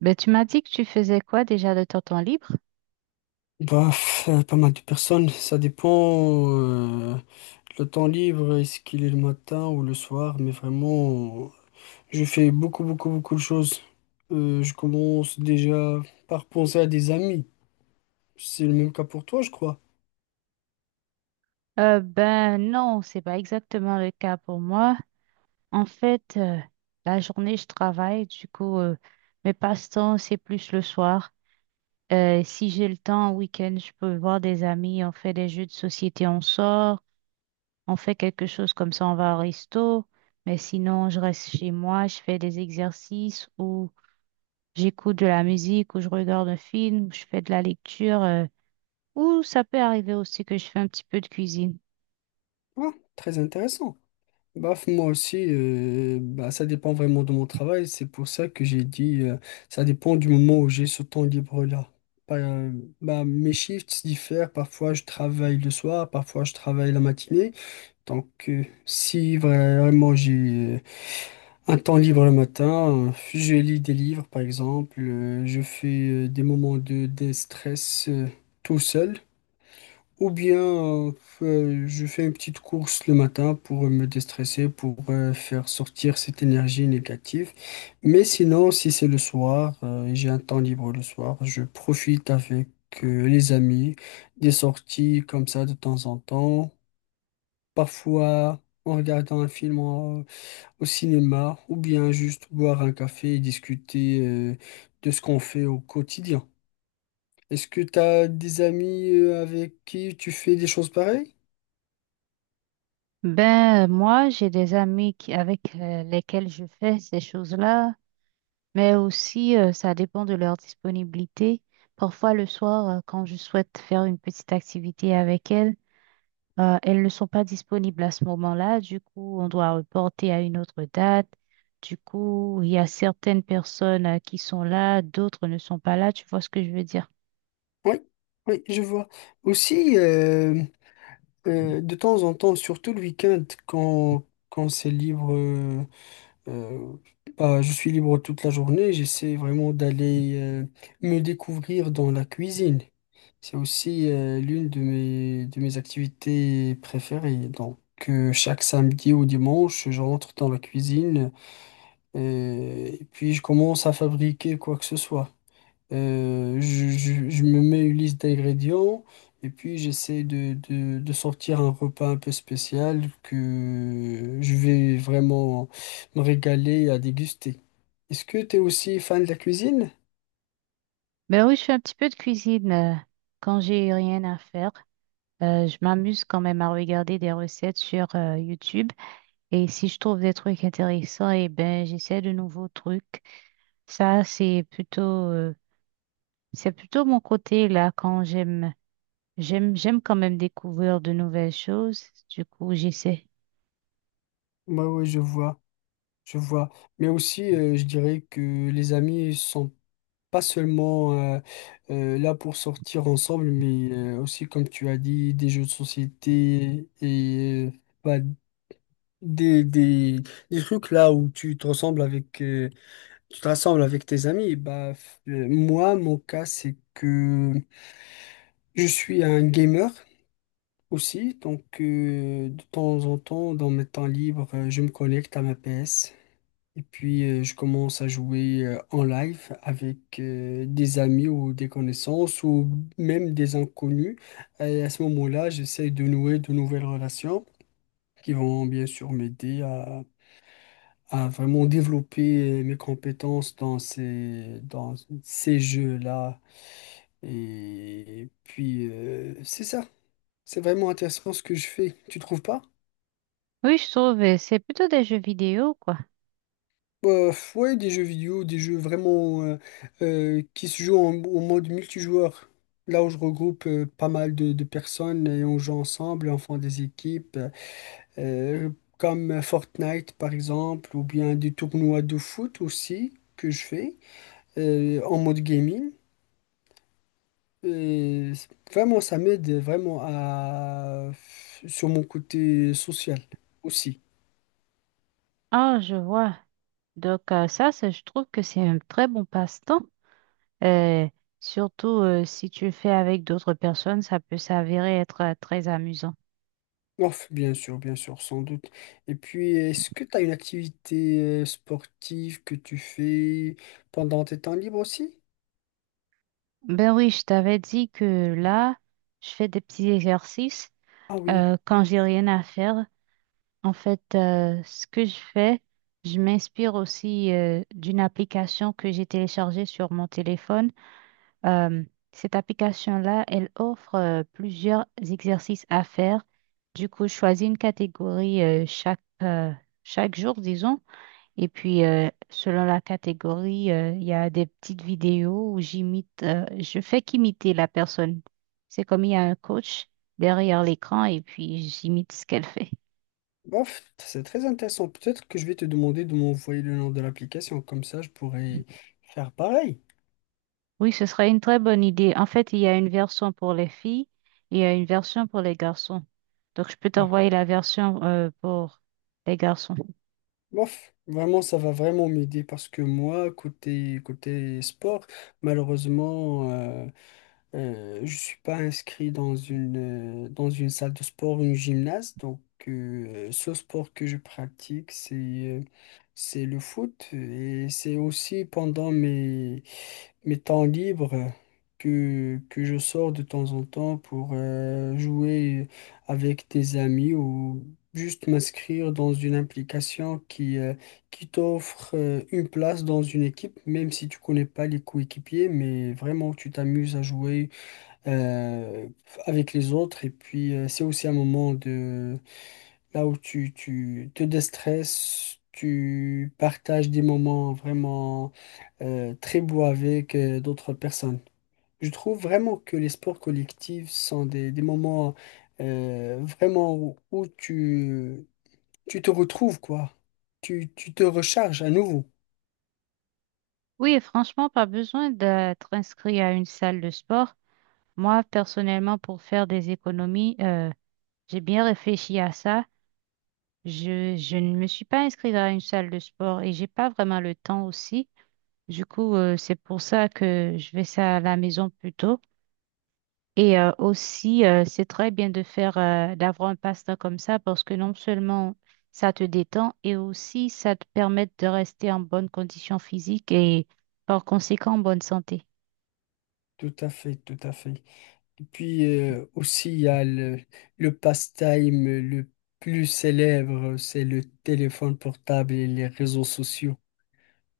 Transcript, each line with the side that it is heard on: right: Ben, tu m'as dit que tu faisais quoi déjà de ton temps libre?
left: Pas mal de personnes, ça dépend. Le temps libre, est-ce qu'il est le matin ou le soir? Mais vraiment, je fais beaucoup, beaucoup, beaucoup de choses. Je commence déjà par penser à des amis. C'est le même cas pour toi, je crois.
right: Ben non, c'est pas exactement le cas pour moi. En fait, la journée, je travaille, du coup, mes passe-temps, c'est plus le soir. Si j'ai le temps, en week-end, je peux voir des amis, on fait des jeux de société, on sort. On fait quelque chose comme ça, on va au resto, mais sinon, je reste chez moi, je fais des exercices ou j'écoute de la musique ou je regarde un film, ou je fais de la lecture, ou ça peut arriver aussi que je fais un petit peu de cuisine.
left: Ah, très intéressant. Moi aussi, bah, ça dépend vraiment de mon travail. C'est pour ça que j'ai dit, ça dépend du moment où j'ai ce temps libre-là. Par- euh, Bah, mes shifts diffèrent. Parfois, je travaille le soir, parfois, je travaille la matinée. Donc, si vraiment j'ai euh, un temps libre le matin, je lis des livres, par exemple, je fais des moments de déstress tout seul, ou bien je fais une petite course le matin pour me déstresser, pour faire sortir cette énergie négative. Mais sinon, si c'est le soir, j'ai un temps libre le soir, je profite avec les amis, des sorties comme ça de temps en temps. Parfois, en regardant un film au cinéma, ou bien juste boire un café et discuter de ce qu'on fait au quotidien. Est-ce que tu as des amis avec qui tu fais des choses pareilles?
right: Moi, j'ai des amis qui, avec lesquels je fais ces choses-là, mais aussi, ça dépend de leur disponibilité. Parfois, le soir, quand je souhaite faire une petite activité avec elles, elles ne sont pas disponibles à ce moment-là, du coup, on doit reporter à une autre date. Du coup, il y a certaines personnes qui sont là, d'autres ne sont pas là, tu vois ce que je veux dire.
left: Oui, oui, je vois. Aussi, de temps en temps, surtout le week-end, quand c'est libre, euh, bah, je suis libre toute la journée, j'essaie vraiment d'aller me découvrir dans la cuisine. C'est aussi l'une de mes activités préférées. Donc, chaque samedi ou dimanche, je rentre dans la cuisine et puis je commence à fabriquer quoi que ce soit. Je me mets une liste d'ingrédients et puis j'essaie de sortir un repas un peu spécial que je vais vraiment me régaler à déguster. Est-ce que tu es aussi fan de la cuisine?
right: Ben oui, je fais un petit peu de cuisine quand j'ai rien à faire. Je m'amuse quand même à regarder des recettes sur YouTube. Et si je trouve des trucs intéressants, eh ben, j'essaie de nouveaux trucs. Ça, c'est plutôt mon côté là quand j'aime. J'aime quand même découvrir de nouvelles choses. Du coup, j'essaie.
left: Bah oui, je vois. Je vois. Mais aussi, je dirais que les amis sont pas seulement là pour sortir ensemble, mais aussi, comme tu as dit, des jeux de société et bah, des, des, des trucs là où tu te ressembles avec, tu te rassembles avec tes amis. Moi, mon cas, c'est que je suis un gamer aussi, donc de temps en temps, dans mes temps libres, je me connecte à ma PS. Et puis, je commence à jouer en live avec des amis ou des connaissances ou même des inconnus. Et à ce moment-là, j'essaie de nouer de nouvelles relations qui vont bien sûr m'aider à vraiment développer mes compétences dans dans ces jeux-là. Et puis, c'est ça. C'est vraiment intéressant ce que je fais. Tu trouves pas?
right: Oui, je trouve, c'est plutôt des jeux vidéo, quoi.
left: Ouais, des jeux vidéo, des jeux vraiment qui se jouent en mode multijoueur. Là où je regroupe pas mal de personnes et on joue ensemble, on fait des équipes, euh, comme Fortnite par exemple, ou bien des tournois de foot aussi que je fais en mode gaming. Vraiment, ça m'aide vraiment à sur mon côté social aussi.
right: Ah, je vois. Donc, ça, je trouve que c'est un très bon passe-temps. Euh, surtout si tu le fais avec d'autres personnes, ça peut s'avérer être très amusant.
left: Ouf, bien sûr, sans doute. Et puis, est-ce que tu as une activité sportive que tu fais pendant tes temps libres aussi?
right: Ben oui, je t'avais dit que là, je fais des petits exercices
left: Ah oui.
right: quand j'ai rien à faire. En fait, ce que je fais, je m'inspire aussi d'une application que j'ai téléchargée sur mon téléphone. Euh, cette application-là, elle offre plusieurs exercices à faire. Du coup, je choisis une catégorie chaque jour, disons. Et puis, selon la catégorie, il y a des petites vidéos où je fais qu'imiter la personne. C'est comme il y a un coach derrière l'écran et puis j'imite ce qu'elle fait.
left: Bof, c'est très intéressant. Peut-être que je vais te demander de m'envoyer le nom de l'application, comme ça je pourrais faire pareil.
right: Oui, ce serait une très bonne idée. En fait, il y a une version pour les filles et il y a une version pour les garçons. Donc, je peux
left: Bon,
right: t'envoyer la version pour les garçons.
left: bof, vraiment, ça va vraiment m'aider parce que moi, côté, côté sport, malheureusement, je suis pas inscrit dans une salle de sport ou une gymnase, donc ce sport que je pratique, c'est le foot et c'est aussi pendant mes, mes temps libres que je sors de temps en temps pour jouer avec des amis ou juste m'inscrire dans une application qui qui t'offre une place dans une équipe, même si tu connais pas les coéquipiers, mais vraiment tu t'amuses à jouer euh, avec les autres. Et puis, c'est aussi un moment de là où tu te déstresses, tu partages des moments vraiment très beaux avec d'autres personnes. Je trouve vraiment que les sports collectifs sont des moments vraiment où tu te retrouves, quoi. Tu te recharges à nouveau.
right: Oui, et franchement, pas besoin d'être inscrit à une salle de sport. Moi, personnellement, pour faire des économies, j'ai bien réfléchi à ça. Je ne me suis pas inscrite à une salle de sport et j'ai pas vraiment le temps aussi. Du coup, c'est pour ça que je vais ça à la maison plutôt. Et c'est très bien de d'avoir un passe-temps comme ça parce que non seulement ça te détend et aussi ça te permet de rester en bonne condition physique et par conséquent en bonne santé.
left: Tout à fait, tout à fait. Puis aussi, il y a le passe-time le plus célèbre, c'est le téléphone portable et les réseaux sociaux.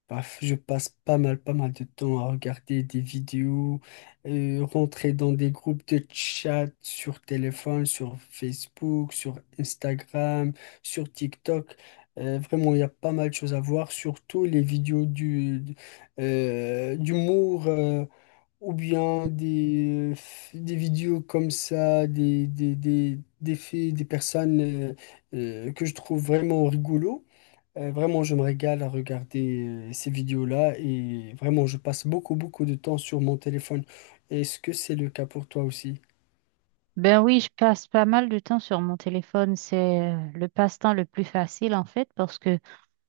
left: Bref, je passe pas mal, pas mal de temps à regarder des vidéos, rentrer dans des groupes de chat sur téléphone, sur Facebook, sur Instagram, sur TikTok. Vraiment, il y a pas mal de choses à voir, surtout les vidéos d'humour. Ou bien des vidéos comme ça, des faits, des personnes que je trouve vraiment rigolo. Vraiment, je me régale à regarder ces vidéos-là et vraiment, je passe beaucoup, beaucoup de temps sur mon téléphone. Est-ce que c'est le cas pour toi aussi?
right: Ben oui, je passe pas mal de temps sur mon téléphone. C'est le passe-temps le plus facile en fait parce que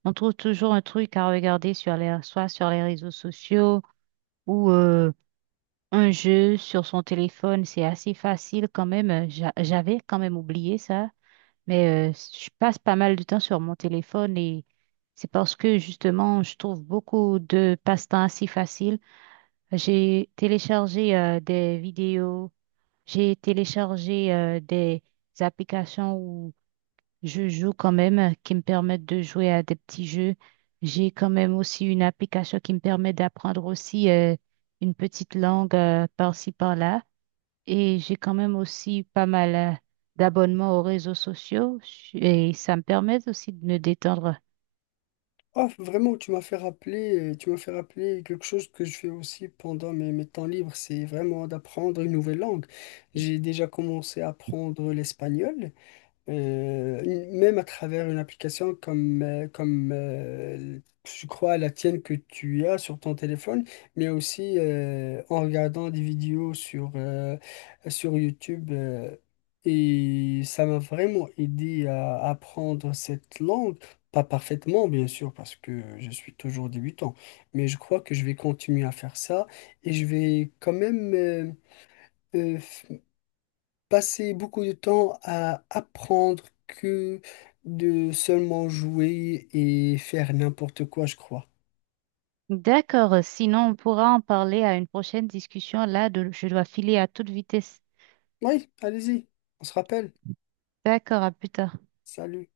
right: On trouve toujours un truc à regarder sur les, soit sur les réseaux sociaux ou un jeu sur son téléphone. C'est assez facile quand même. J'avais quand même oublié ça, mais je passe pas mal de temps sur mon téléphone et c'est parce que justement, je trouve beaucoup de passe-temps assez faciles. J'ai téléchargé des vidéos, j'ai téléchargé des applications je joue quand même, qui me permettent de jouer à des petits jeux. J'ai quand même aussi une application qui me permet d'apprendre aussi une petite langue par-ci, par-là. Et j'ai quand même aussi pas mal d'abonnements aux réseaux sociaux et ça me permet aussi de me détendre.
left: Oh, vraiment, tu m'as fait rappeler quelque chose que je fais aussi pendant mes, mes temps libres, c'est vraiment d'apprendre une nouvelle langue. J'ai déjà commencé à apprendre l'espagnol. Euh, Même à travers une application comme je crois la tienne que tu as sur ton téléphone, mais aussi en regardant des vidéos sur YouTube. Et ça m'a vraiment aidé à apprendre cette langue. Pas parfaitement, bien sûr, parce que je suis toujours débutant, mais je crois que je vais continuer à faire ça et je vais quand même... euh, passer beaucoup de temps à apprendre que de seulement jouer et faire n'importe quoi, je crois.
right: D'accord, sinon on pourra en parler à une prochaine discussion. Là, je dois filer à toute vitesse.
left: Oui, allez-y, on se rappelle.
right: D'accord, à plus tard.
left: Salut.